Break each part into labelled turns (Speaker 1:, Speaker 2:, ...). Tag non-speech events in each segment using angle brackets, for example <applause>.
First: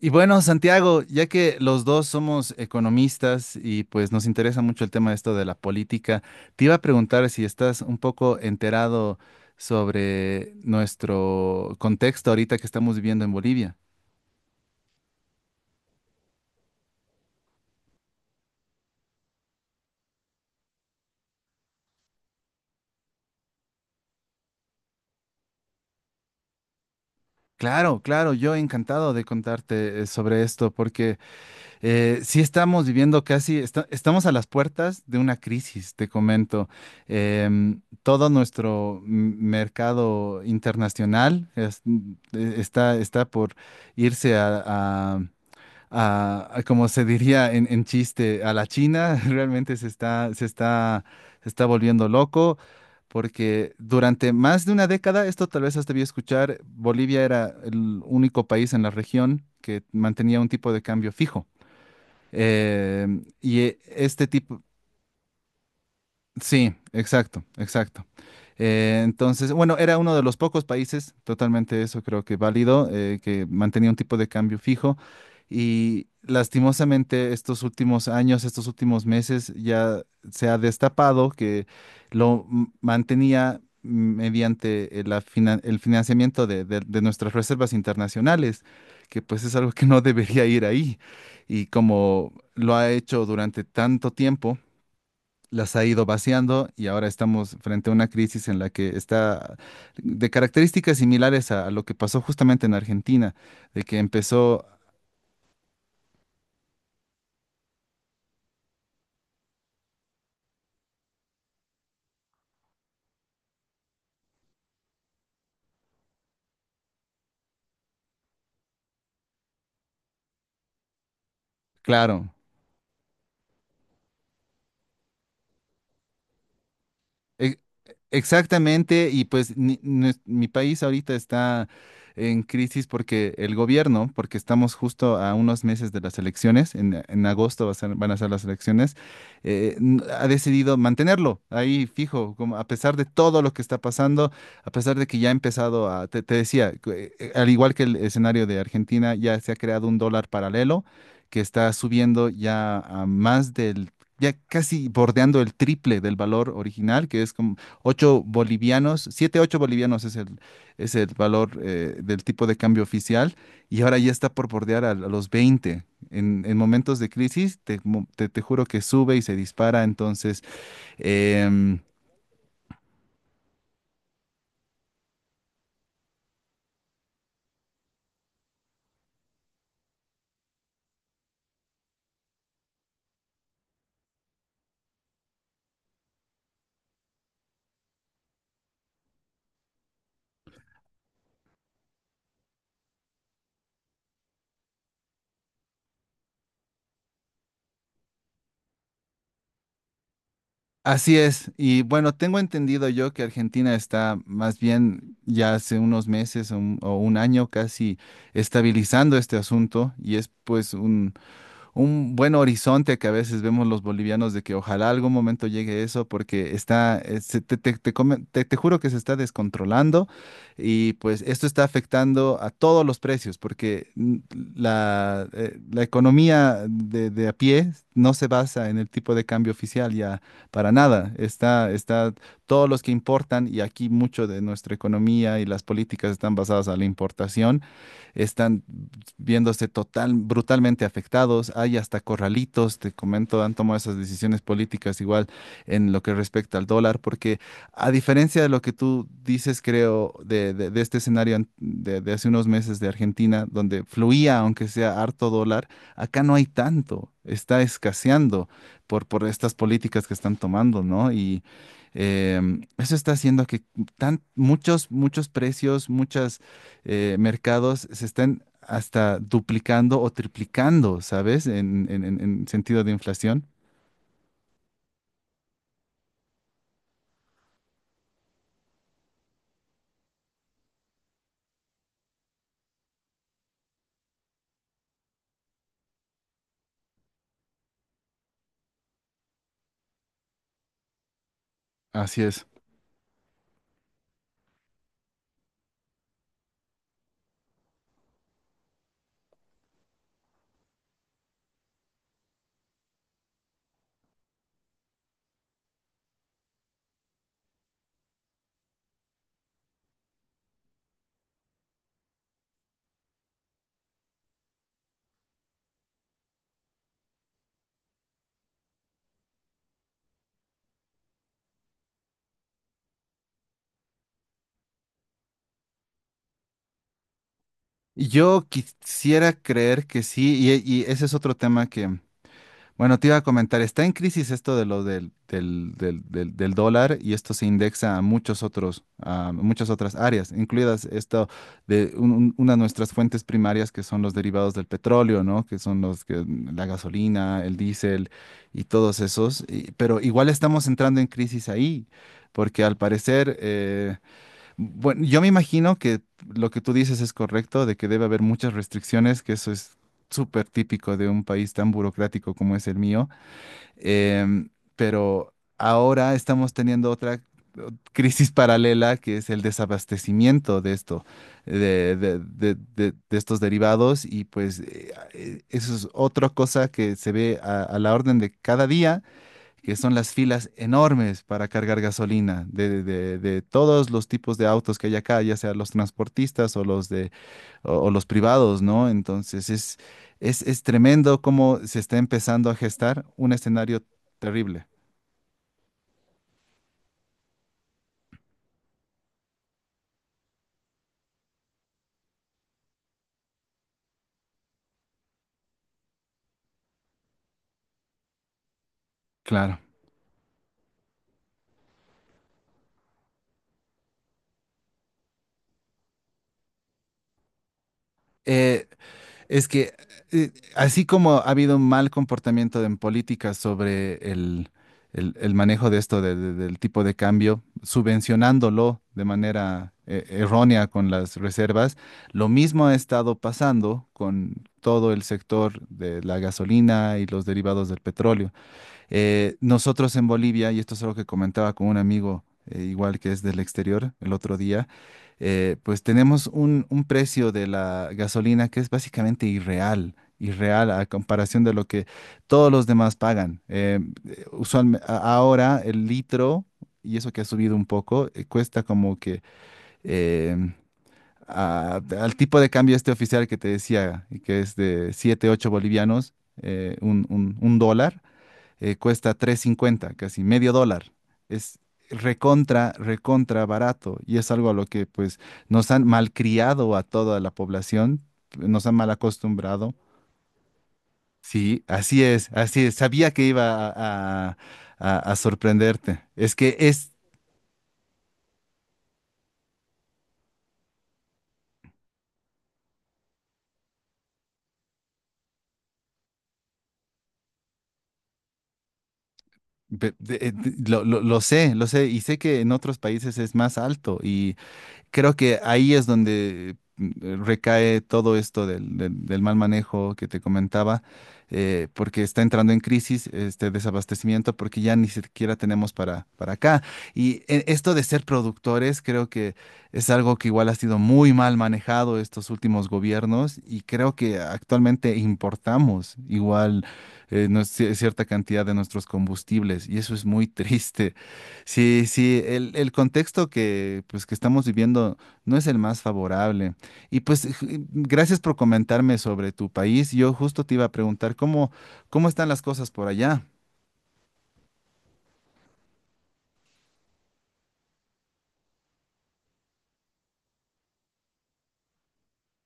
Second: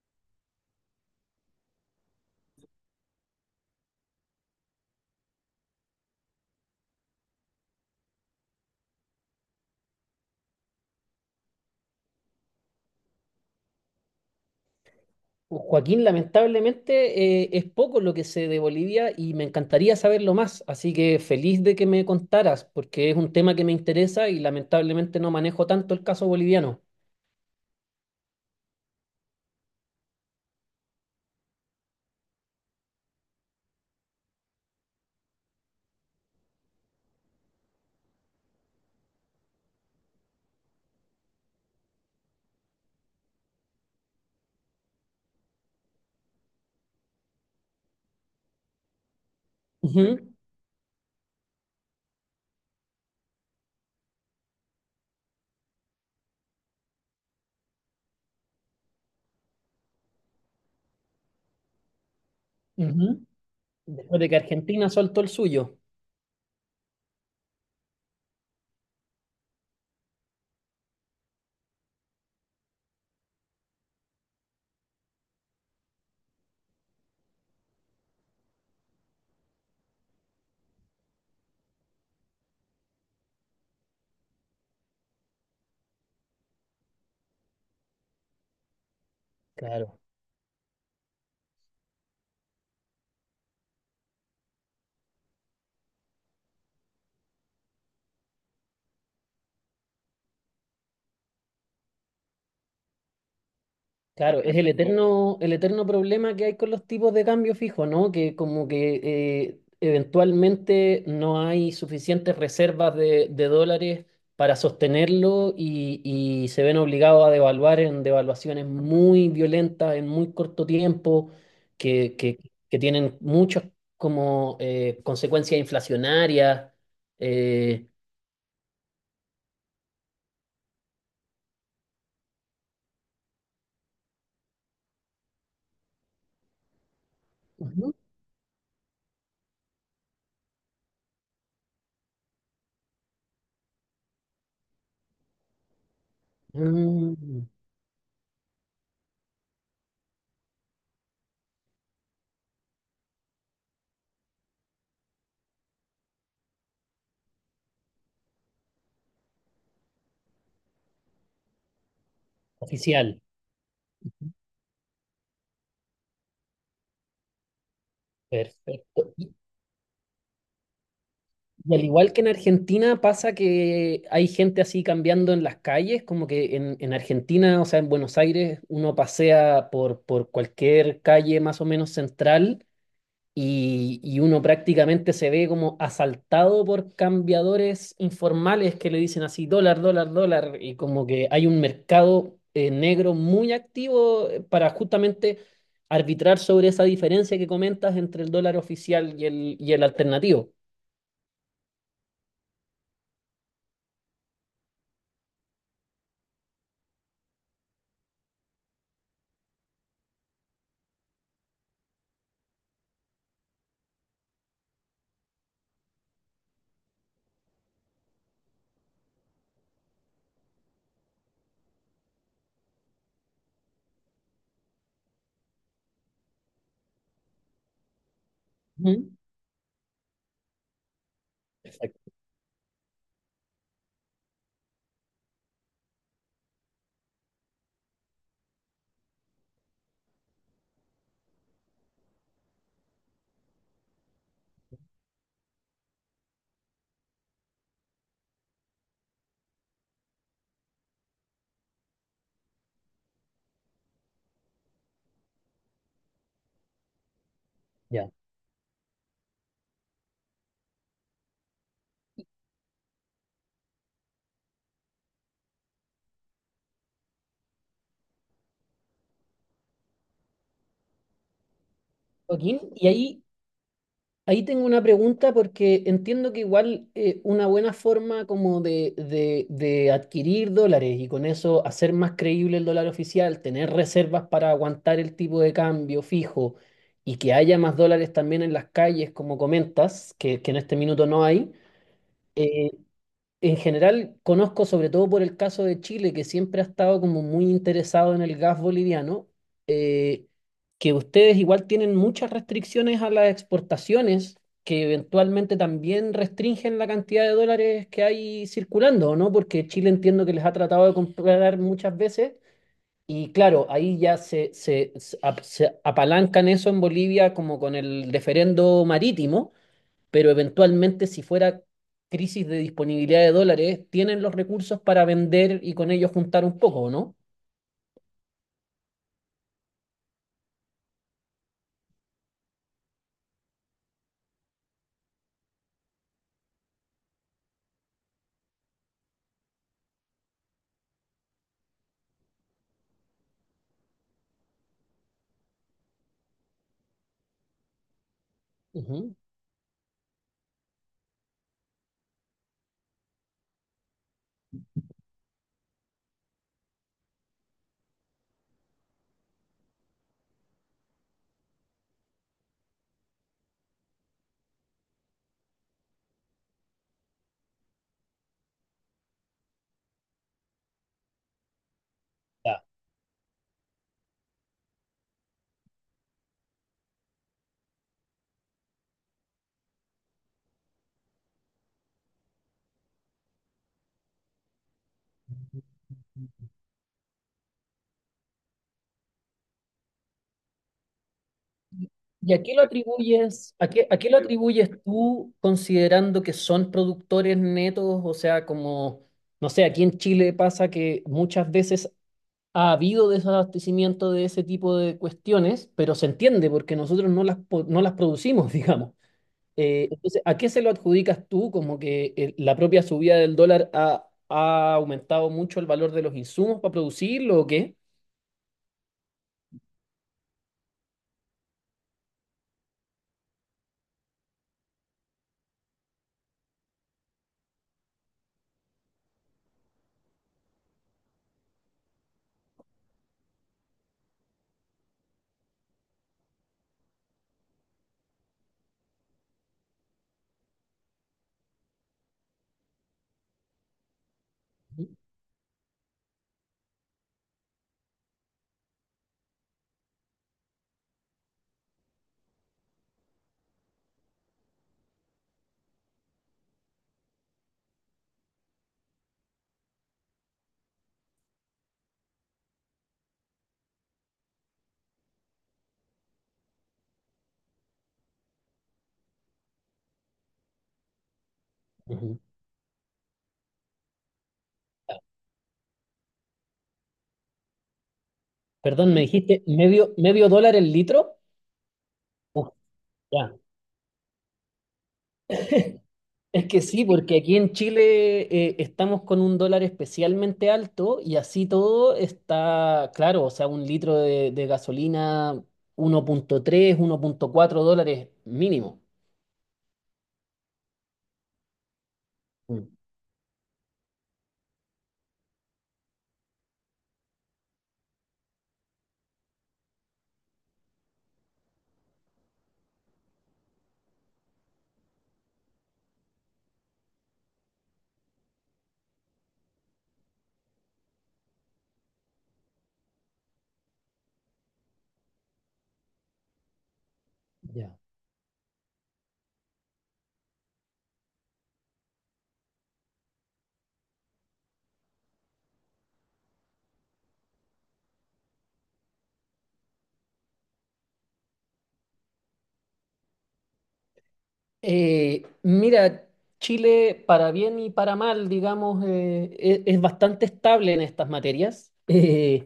Speaker 1: Y bueno, Santiago, ya que los dos somos economistas y pues nos interesa mucho el tema de esto de la política, te iba a preguntar si estás un poco enterado sobre nuestro contexto ahorita que estamos viviendo en Bolivia.
Speaker 2: Joaquín, lamentablemente es poco lo que sé de Bolivia y me encantaría saberlo más, así que feliz de que me contaras, porque es un tema que me interesa y lamentablemente no manejo tanto el caso boliviano.
Speaker 1: Claro, claro, yo encantado de contarte sobre esto porque sí estamos viviendo casi, estamos a las puertas de una crisis, te comento. Todo nuestro mercado internacional está, está por irse a, como se diría en chiste, a la China. <laughs> Realmente se
Speaker 2: Ujú,
Speaker 1: está, se está volviendo loco. Porque durante más de una década, esto tal vez has debido escuchar, Bolivia era el único país en la región que mantenía un tipo de cambio fijo. Eh,
Speaker 2: ujú. Después
Speaker 1: este
Speaker 2: de que
Speaker 1: tipo,
Speaker 2: Argentina soltó el suyo.
Speaker 1: sí, exacto, exacto. Entonces, bueno, era uno de los pocos países, totalmente eso creo que válido, que mantenía un tipo de cambio fijo. Y lastimosamente estos últimos años, estos últimos meses, ya se ha destapado que lo mantenía mediante la el financiamiento de, de nuestras reservas internacionales, que pues es algo que
Speaker 2: Claro.
Speaker 1: no debería ir ahí. Y como lo ha hecho durante tanto tiempo, las ha ido vaciando y ahora estamos frente a una crisis en la que está de características similares a lo que pasó justamente en Argentina, de que
Speaker 2: Claro, es
Speaker 1: empezó,
Speaker 2: el eterno problema que hay con los tipos de cambio fijo, ¿no? Que como que eventualmente no hay suficientes reservas de dólares para sostenerlo y se ven obligados a devaluar en devaluaciones muy violentas en muy corto tiempo, que,
Speaker 1: claro,
Speaker 2: que- que tienen muchas como consecuencias inflacionarias.
Speaker 1: E-
Speaker 2: eh,
Speaker 1: exactamente, y pues mi país ahorita está en crisis porque el gobierno, porque estamos justo a unos meses de las elecciones, en agosto
Speaker 2: Ujú.
Speaker 1: van a ser las elecciones, ha decidido mantenerlo ahí fijo, como a pesar de todo lo que está pasando, a pesar de que ya ha empezado a, te decía, que,
Speaker 2: Mm,
Speaker 1: al igual que el escenario de Argentina, ya se ha creado un dólar paralelo que está subiendo ya a más del ya casi bordeando el triple del valor original, que es como 8 bolivianos, 7 8 bolivianos es el valor del tipo de cambio
Speaker 2: oficial.
Speaker 1: oficial, y ahora ya está por bordear a los veinte. En momentos de crisis, te, te juro que
Speaker 2: Perfecto.
Speaker 1: sube y se dispara, entonces...
Speaker 2: Y
Speaker 1: em,
Speaker 2: al igual que en Argentina pasa que hay gente así cambiando en las calles, como que en Argentina, o sea, en Buenos Aires, uno pasea por cualquier calle más o menos central y uno prácticamente se ve como asaltado por cambiadores informales que le dicen así, dólar, dólar, dólar, y como que hay un mercado negro muy activo para justamente arbitrar sobre esa diferencia que comentas entre el dólar oficial y el alternativo.
Speaker 1: así es, y bueno, tengo entendido yo que Argentina está más bien ya hace unos meses o un año casi estabilizando este asunto y es pues un buen horizonte que a veces vemos los bolivianos de que ojalá algún momento llegue eso porque está, te, te juro que se está descontrolando y pues esto está afectando a todos los precios porque la, la economía de a pie no se basa en el
Speaker 2: Ujú.
Speaker 1: tipo de cambio oficial ya para nada. Está, está todos los que importan y aquí mucho de nuestra economía y las políticas están basadas a la importación están viéndose total, brutalmente afectados. Hay hasta corralitos, te comento, han tomado esas decisiones políticas igual en lo que respecta al dólar, porque a diferencia de lo que tú dices, creo, de, de este de hace unos meses de Argentina, donde fluía, aunque sea harto dólar, acá no hay tanto, está
Speaker 2: Ya.
Speaker 1: escaseando por estas políticas que están tomando, ¿no? Y eso está haciendo que tan, muchos, muchos precios, muchas mercados se están hasta duplicando o triplicando, ¿sabes? En, en
Speaker 2: Joaquín,
Speaker 1: sentido
Speaker 2: y
Speaker 1: de
Speaker 2: ahí,
Speaker 1: inflación.
Speaker 2: ahí tengo una pregunta porque entiendo que igual una buena forma como de adquirir dólares y con eso hacer más creíble el dólar oficial, tener reservas para aguantar el tipo de cambio fijo y que haya más dólares también en las calles, como comentas, que en este minuto no hay.
Speaker 1: Así es.
Speaker 2: eh, En general, conozco sobre todo por el caso de Chile, que siempre ha estado como muy interesado en el gas boliviano, eh, que ustedes igual tienen muchas restricciones a las exportaciones, que eventualmente también restringen la cantidad de dólares que hay circulando, ¿o no? Porque Chile entiendo que les ha tratado de comprar muchas veces. Y claro, ahí ya se apalancan eso en Bolivia como con el referendo marítimo, pero eventualmente si fuera crisis de disponibilidad de dólares, tienen los recursos para vender y con ellos juntar un poco, ¿no?
Speaker 1: Yo quisiera creer que sí, y ese es otro tema que, bueno, te iba a comentar, está en crisis esto de lo del, del, del dólar y esto se indexa a muchos otros, a muchas otras áreas, incluidas esto de una de nuestras fuentes primarias que son los derivados del petróleo, ¿no? Que son los que la gasolina, el diésel y todos
Speaker 2: Ujú.
Speaker 1: esos. Pero igual estamos entrando en crisis ahí, porque al parecer bueno, yo me imagino que lo que tú dices es correcto, de que debe haber muchas restricciones, que eso es súper típico de un país tan burocrático como es el mío. Em, pero ahora estamos teniendo otra crisis <laughs> paralela, que es el desabastecimiento de esto, de,
Speaker 2: Ya.
Speaker 1: de estos derivados. Y pues eso es otra cosa que se ve a la orden de cada día que son las filas enormes para cargar gasolina de, de todos los tipos de autos que hay acá, ya sea los transportistas o los de, o los privados, ¿no? Entonces es tremendo cómo se está
Speaker 2: ¿Y a
Speaker 1: empezando
Speaker 2: qué
Speaker 1: a
Speaker 2: lo
Speaker 1: gestar un
Speaker 2: atribuyes, a
Speaker 1: escenario
Speaker 2: qué, a qué lo
Speaker 1: terrible.
Speaker 2: atribuyes tú considerando que son productores netos? O sea, como, no sé, aquí en Chile pasa que muchas veces ha habido desabastecimiento de ese tipo de cuestiones, pero se entiende porque nosotros no las producimos, <laughs> digamos.
Speaker 1: Claro.
Speaker 2: Entonces, ¿a qué se lo adjudicas tú? Como que la propia subida del dólar ha aumentado mucho el valor de los insumos para producirlo, ¿o qué?
Speaker 1: Eh, es que así como ha habido un mal comportamiento en política sobre el, el manejo de esto, del tipo de cambio, subvencionándolo de manera errónea con las reservas, lo mismo ha estado pasando con todo el sector de la gasolina y los derivados del petróleo. Nosotros en Bolivia, y esto es algo que comentaba con un amigo, igual que es del exterior, el otro día,
Speaker 2: Ujú.
Speaker 1: pues tenemos un precio de la gasolina que es básicamente irreal, irreal a comparación de lo que todos los demás pagan. Ahora el litro, y eso que ha subido un poco, cuesta como que em, al tipo de cambio este oficial que te decía, que es de 7 8 bolivianos, un un dólar cuesta tres cincuenta casi medio dólar. Es
Speaker 2: Ujú.
Speaker 1: recontra, recontra barato y es algo a lo que pues nos han malcriado a toda la población, nos han mal
Speaker 2: Perdón, me dijiste
Speaker 1: acostumbrado.
Speaker 2: medio, medio dólar el litro.
Speaker 1: Sí, así es, así es. Sabía que
Speaker 2: Ya.
Speaker 1: iba a, a- a sorprenderte. Es
Speaker 2: Es
Speaker 1: que
Speaker 2: que sí,
Speaker 1: es,
Speaker 2: porque aquí en Chile estamos con un dólar especialmente alto y así todo está, claro, o sea, un litro de gasolina 1.3, $1.4 mínimo.
Speaker 1: lo, lo sé y sé que en
Speaker 2: Mm.
Speaker 1: otros países es más alto y creo que ahí es donde recae todo esto del, del mal manejo que te comentaba, porque está entrando en crisis este desabastecimiento, porque ya ni siquiera tenemos para acá. Y esto de ser productores, creo que es algo que igual ha sido muy mal manejado estos últimos gobiernos y creo que actualmente importamos igual
Speaker 2: Ya.
Speaker 1: cierta cantidad de nuestros combustibles y eso es muy <laughs> triste. Sí, sí, el contexto que, pues, que estamos viviendo no es el más favorable. Y pues gracias por comentarme sobre tu país. Yo justo te iba a preguntar cómo, cómo están las cosas por allá.
Speaker 2: Mira, Chile, para bien y para mal, digamos, es, bastante estable en estas materias. <laughs>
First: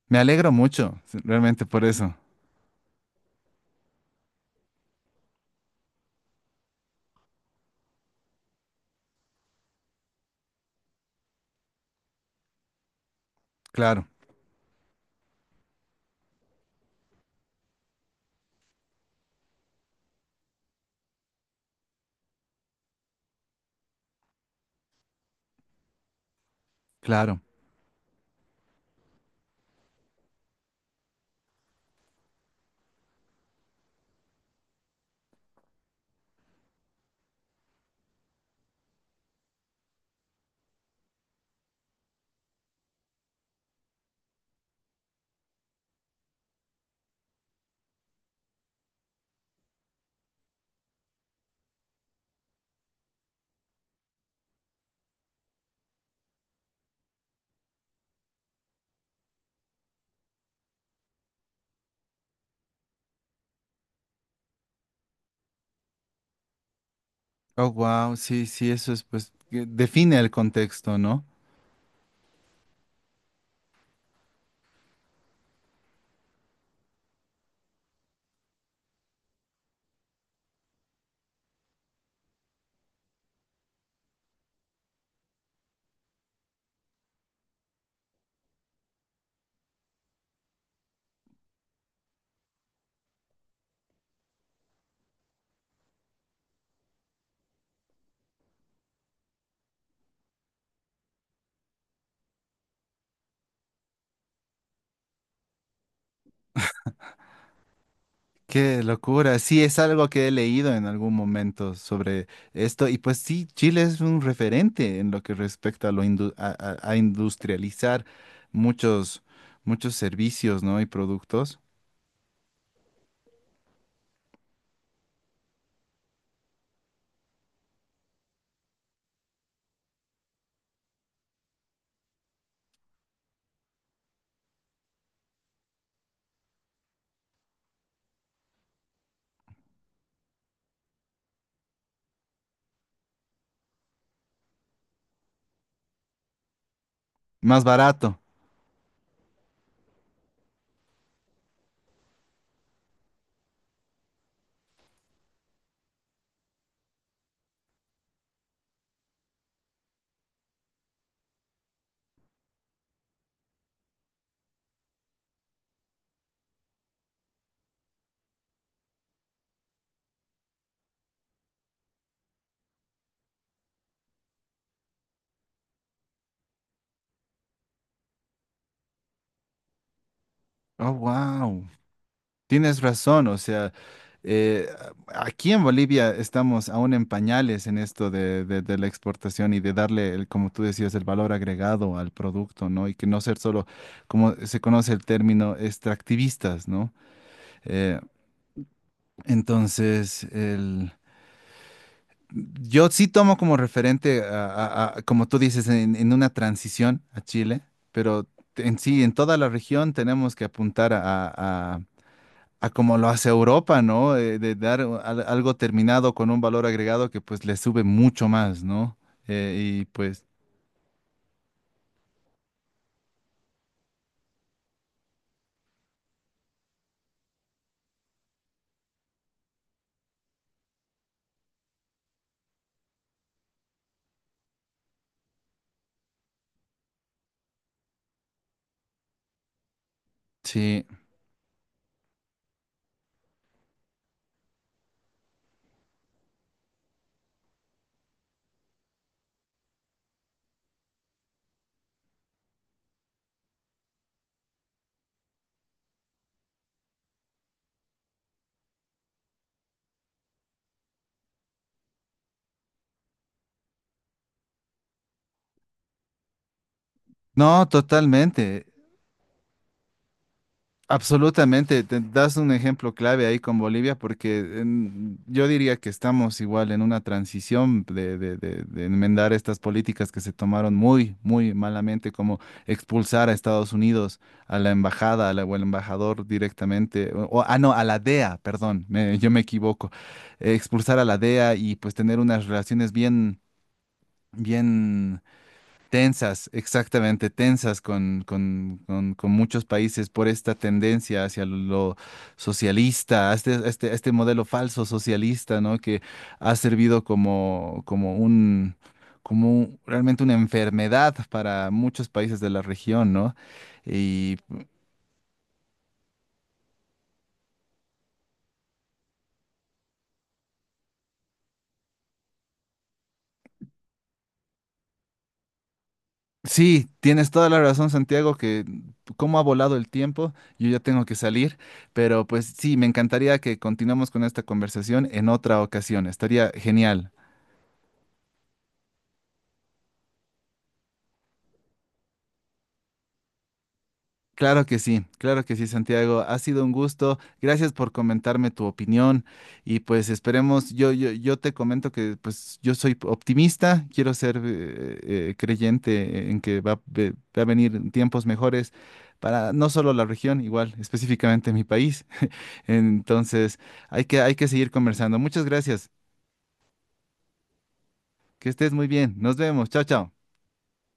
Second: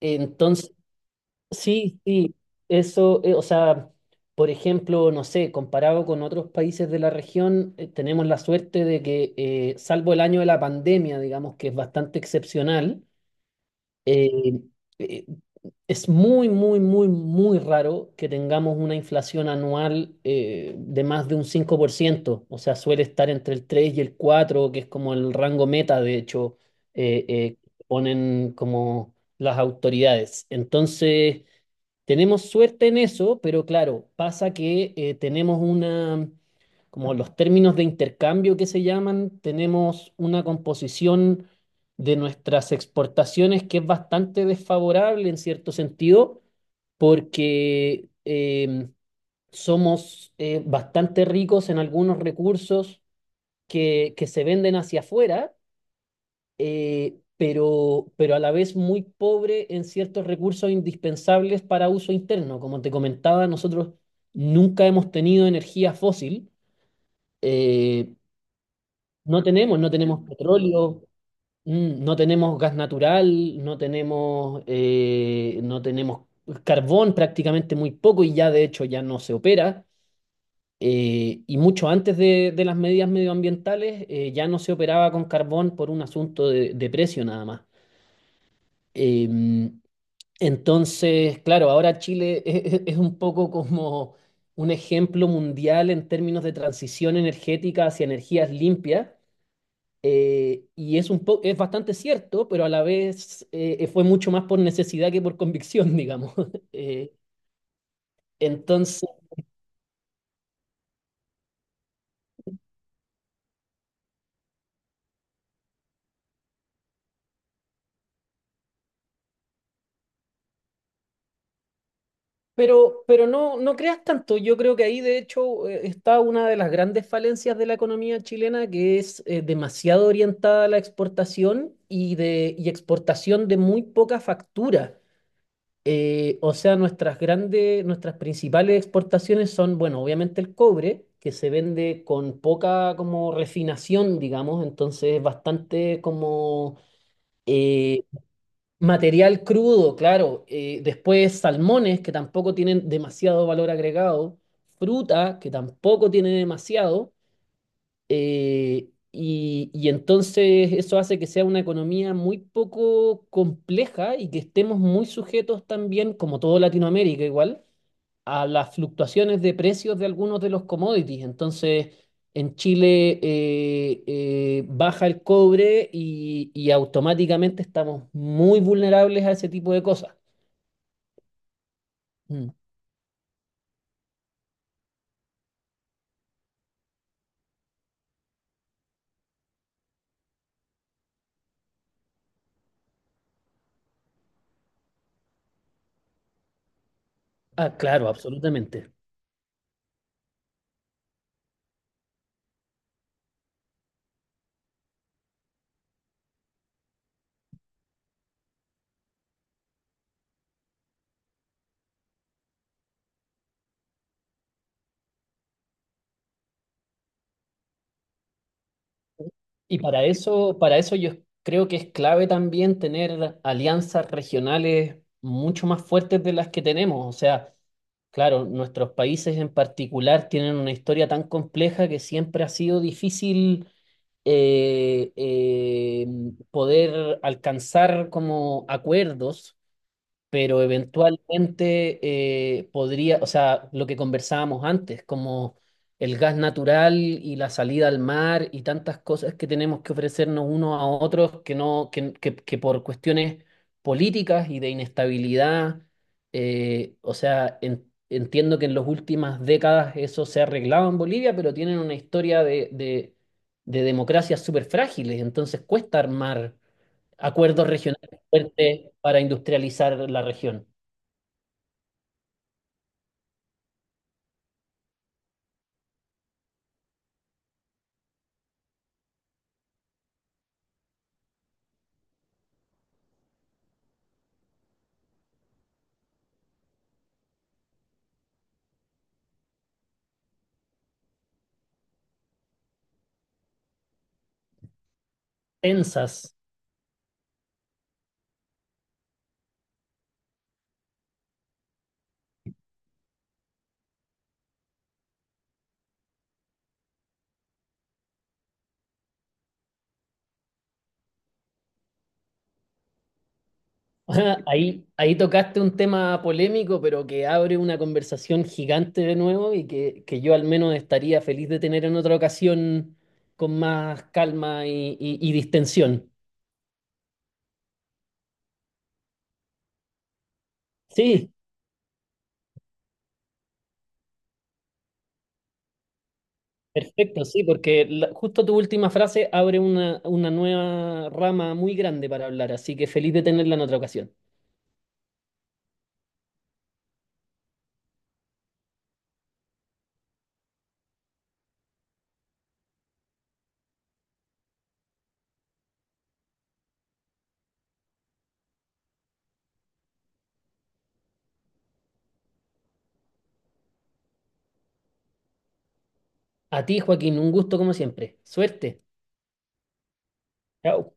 Speaker 2: Eh,
Speaker 1: Me alegro
Speaker 2: entonces,
Speaker 1: mucho, realmente por
Speaker 2: sí,
Speaker 1: eso.
Speaker 2: sí, eso, o sea, por ejemplo, no sé, comparado con otros países de la región, tenemos la suerte de que, salvo el año de la pandemia, digamos, que es bastante excepcional,
Speaker 1: Claro,
Speaker 2: eh, eh, es muy, muy, muy, muy raro que tengamos una inflación anual de más de un 5%. O sea, suele estar entre el 3 y el cuatro, que es como el rango meta, de hecho, eh,
Speaker 1: claro.
Speaker 2: eh, ponen como las autoridades. Entonces, tenemos suerte en eso, pero claro, pasa que tenemos una como los términos de intercambio que se llaman, tenemos una composición de nuestras exportaciones que es bastante desfavorable en cierto sentido, porque somos bastante ricos en algunos recursos que se venden hacia afuera, pero a la vez muy pobre en ciertos recursos indispensables para uso interno. Como te comentaba, nosotros nunca hemos tenido energía fósil.
Speaker 1: Oh,
Speaker 2: eh,
Speaker 1: wow, sí, sí, eso es, pues,
Speaker 2: No
Speaker 1: que
Speaker 2: tenemos, no
Speaker 1: define
Speaker 2: tenemos
Speaker 1: el contexto,
Speaker 2: petróleo,
Speaker 1: ¿no?
Speaker 2: no tenemos gas natural, no tenemos carbón, prácticamente muy poco y ya de hecho ya no se opera. Y mucho antes de las medidas medioambientales ya no se operaba con carbón por un asunto de precio nada más. Eh, entonces, claro, ahora Chile <laughs> es un poco como un ejemplo mundial en términos de transición energética hacia energías limpias. Y es bastante cierto, pero a la vez fue mucho más por necesidad que por convicción, <laughs> digamos. Eh,
Speaker 1: Qué
Speaker 2: entonces,
Speaker 1: locura. Sí, es algo que he leído en algún momento sobre esto. Y pues sí, Chile es un referente en lo que respecta a a industrializar muchos, muchos servicios, ¿no? Y productos
Speaker 2: pero no, no creas tanto. Yo creo que ahí, de hecho, está una de las grandes falencias de la economía chilena, que es demasiado orientada a la exportación y exportación de muy poca factura. O sea, nuestras grandes, nuestras principales exportaciones son, bueno, obviamente el cobre, que se vende con poca como refinación, digamos, entonces bastante como
Speaker 1: más
Speaker 2: eh,
Speaker 1: barato.
Speaker 2: material crudo, claro. Después salmones, que tampoco tienen demasiado valor agregado, fruta, que tampoco tiene demasiado. Y entonces eso hace que sea una economía muy poco compleja y que estemos muy sujetos también, como todo Latinoamérica igual, a las fluctuaciones de precios de algunos de los commodities. Entonces, en Chile baja el cobre y automáticamente estamos muy vulnerables a ese tipo de cosas.
Speaker 1: Oh, wow.
Speaker 2: Mm.
Speaker 1: Tienes razón, o sea, eh, aquí en Bolivia estamos aún en pañales en esto de, de la exportación y de darle, el, como tú decías, el valor agregado al producto, ¿no? Y que no ser solo, como se conoce el término, extractivistas, ¿no?
Speaker 2: Ah,
Speaker 1: Eh,
Speaker 2: claro, absolutamente.
Speaker 1: entonces, el... Yo sí tomo como referente, como tú dices, en una transición a Chile, pero en sí, en toda la región tenemos que apuntar a como lo hace Europa, ¿no? De dar algo terminado con un valor agregado que pues le sube mucho más, ¿no? Eh,
Speaker 2: Y
Speaker 1: y pues
Speaker 2: para eso yo creo que es clave también tener alianzas regionales mucho más fuertes de las que tenemos. O sea, claro, nuestros países en particular tienen una historia tan compleja que siempre ha sido difícil eh, eh, poder alcanzar como acuerdos, pero
Speaker 1: sí,
Speaker 2: eventualmente podría, o sea, lo que conversábamos antes, como el gas natural y la salida al mar y tantas cosas que tenemos que ofrecernos unos a otros, que no, que por cuestiones políticas y de inestabilidad, o sea, entiendo que en las últimas décadas eso se ha arreglado en Bolivia, pero tienen una historia de, de democracias súper frágiles, entonces cuesta armar
Speaker 1: no,
Speaker 2: acuerdos regionales
Speaker 1: totalmente.
Speaker 2: fuertes para industrializar la región.
Speaker 1: Absolutamente, te das un ejemplo clave ahí con Bolivia porque yo diría que estamos igual en una transición de, de enmendar estas políticas que se tomaron muy, muy malamente, como expulsar a Estados Unidos, a la embajada, o al embajador directamente, o, ah, no, a la DEA, perdón, yo me equivoco, expulsar a la DEA y pues tener unas relaciones bien, bien...
Speaker 2: Tensas.
Speaker 1: Tensas, exactamente, tensas con, con muchos países por esta tendencia hacia lo socialista, a este, a este, a este modelo falso socialista, ¿no? Que ha servido como, como un, realmente una enfermedad para muchos países de la región, ¿no? Y
Speaker 2: <laughs> Ahí tocaste un tema polémico, pero que abre una conversación gigante de nuevo y que yo al menos estaría feliz de tener en otra ocasión con más calma y distensión.
Speaker 1: sí, tienes toda la razón, Santiago, que cómo ha volado el tiempo, yo ya tengo que
Speaker 2: Sí,
Speaker 1: salir, pero pues sí, me encantaría que continuemos con esta conversación en otra ocasión, estaría genial.
Speaker 2: perfecto, sí, porque justo tu última frase abre una, nueva rama muy grande para hablar, así que feliz de tenerla en otra ocasión.
Speaker 1: Claro que sí, Santiago. Ha sido un gusto. Gracias por comentarme tu opinión y pues esperemos, yo te comento que pues yo soy optimista, quiero ser creyente en que va a venir tiempos mejores para no solo la región, igual específicamente mi país. Entonces hay que seguir conversando. Muchas gracias,
Speaker 2: A ti, Joaquín, un gusto como siempre.
Speaker 1: que estés
Speaker 2: Suerte.
Speaker 1: muy bien. Nos vemos. Chao, chao.
Speaker 2: Chao.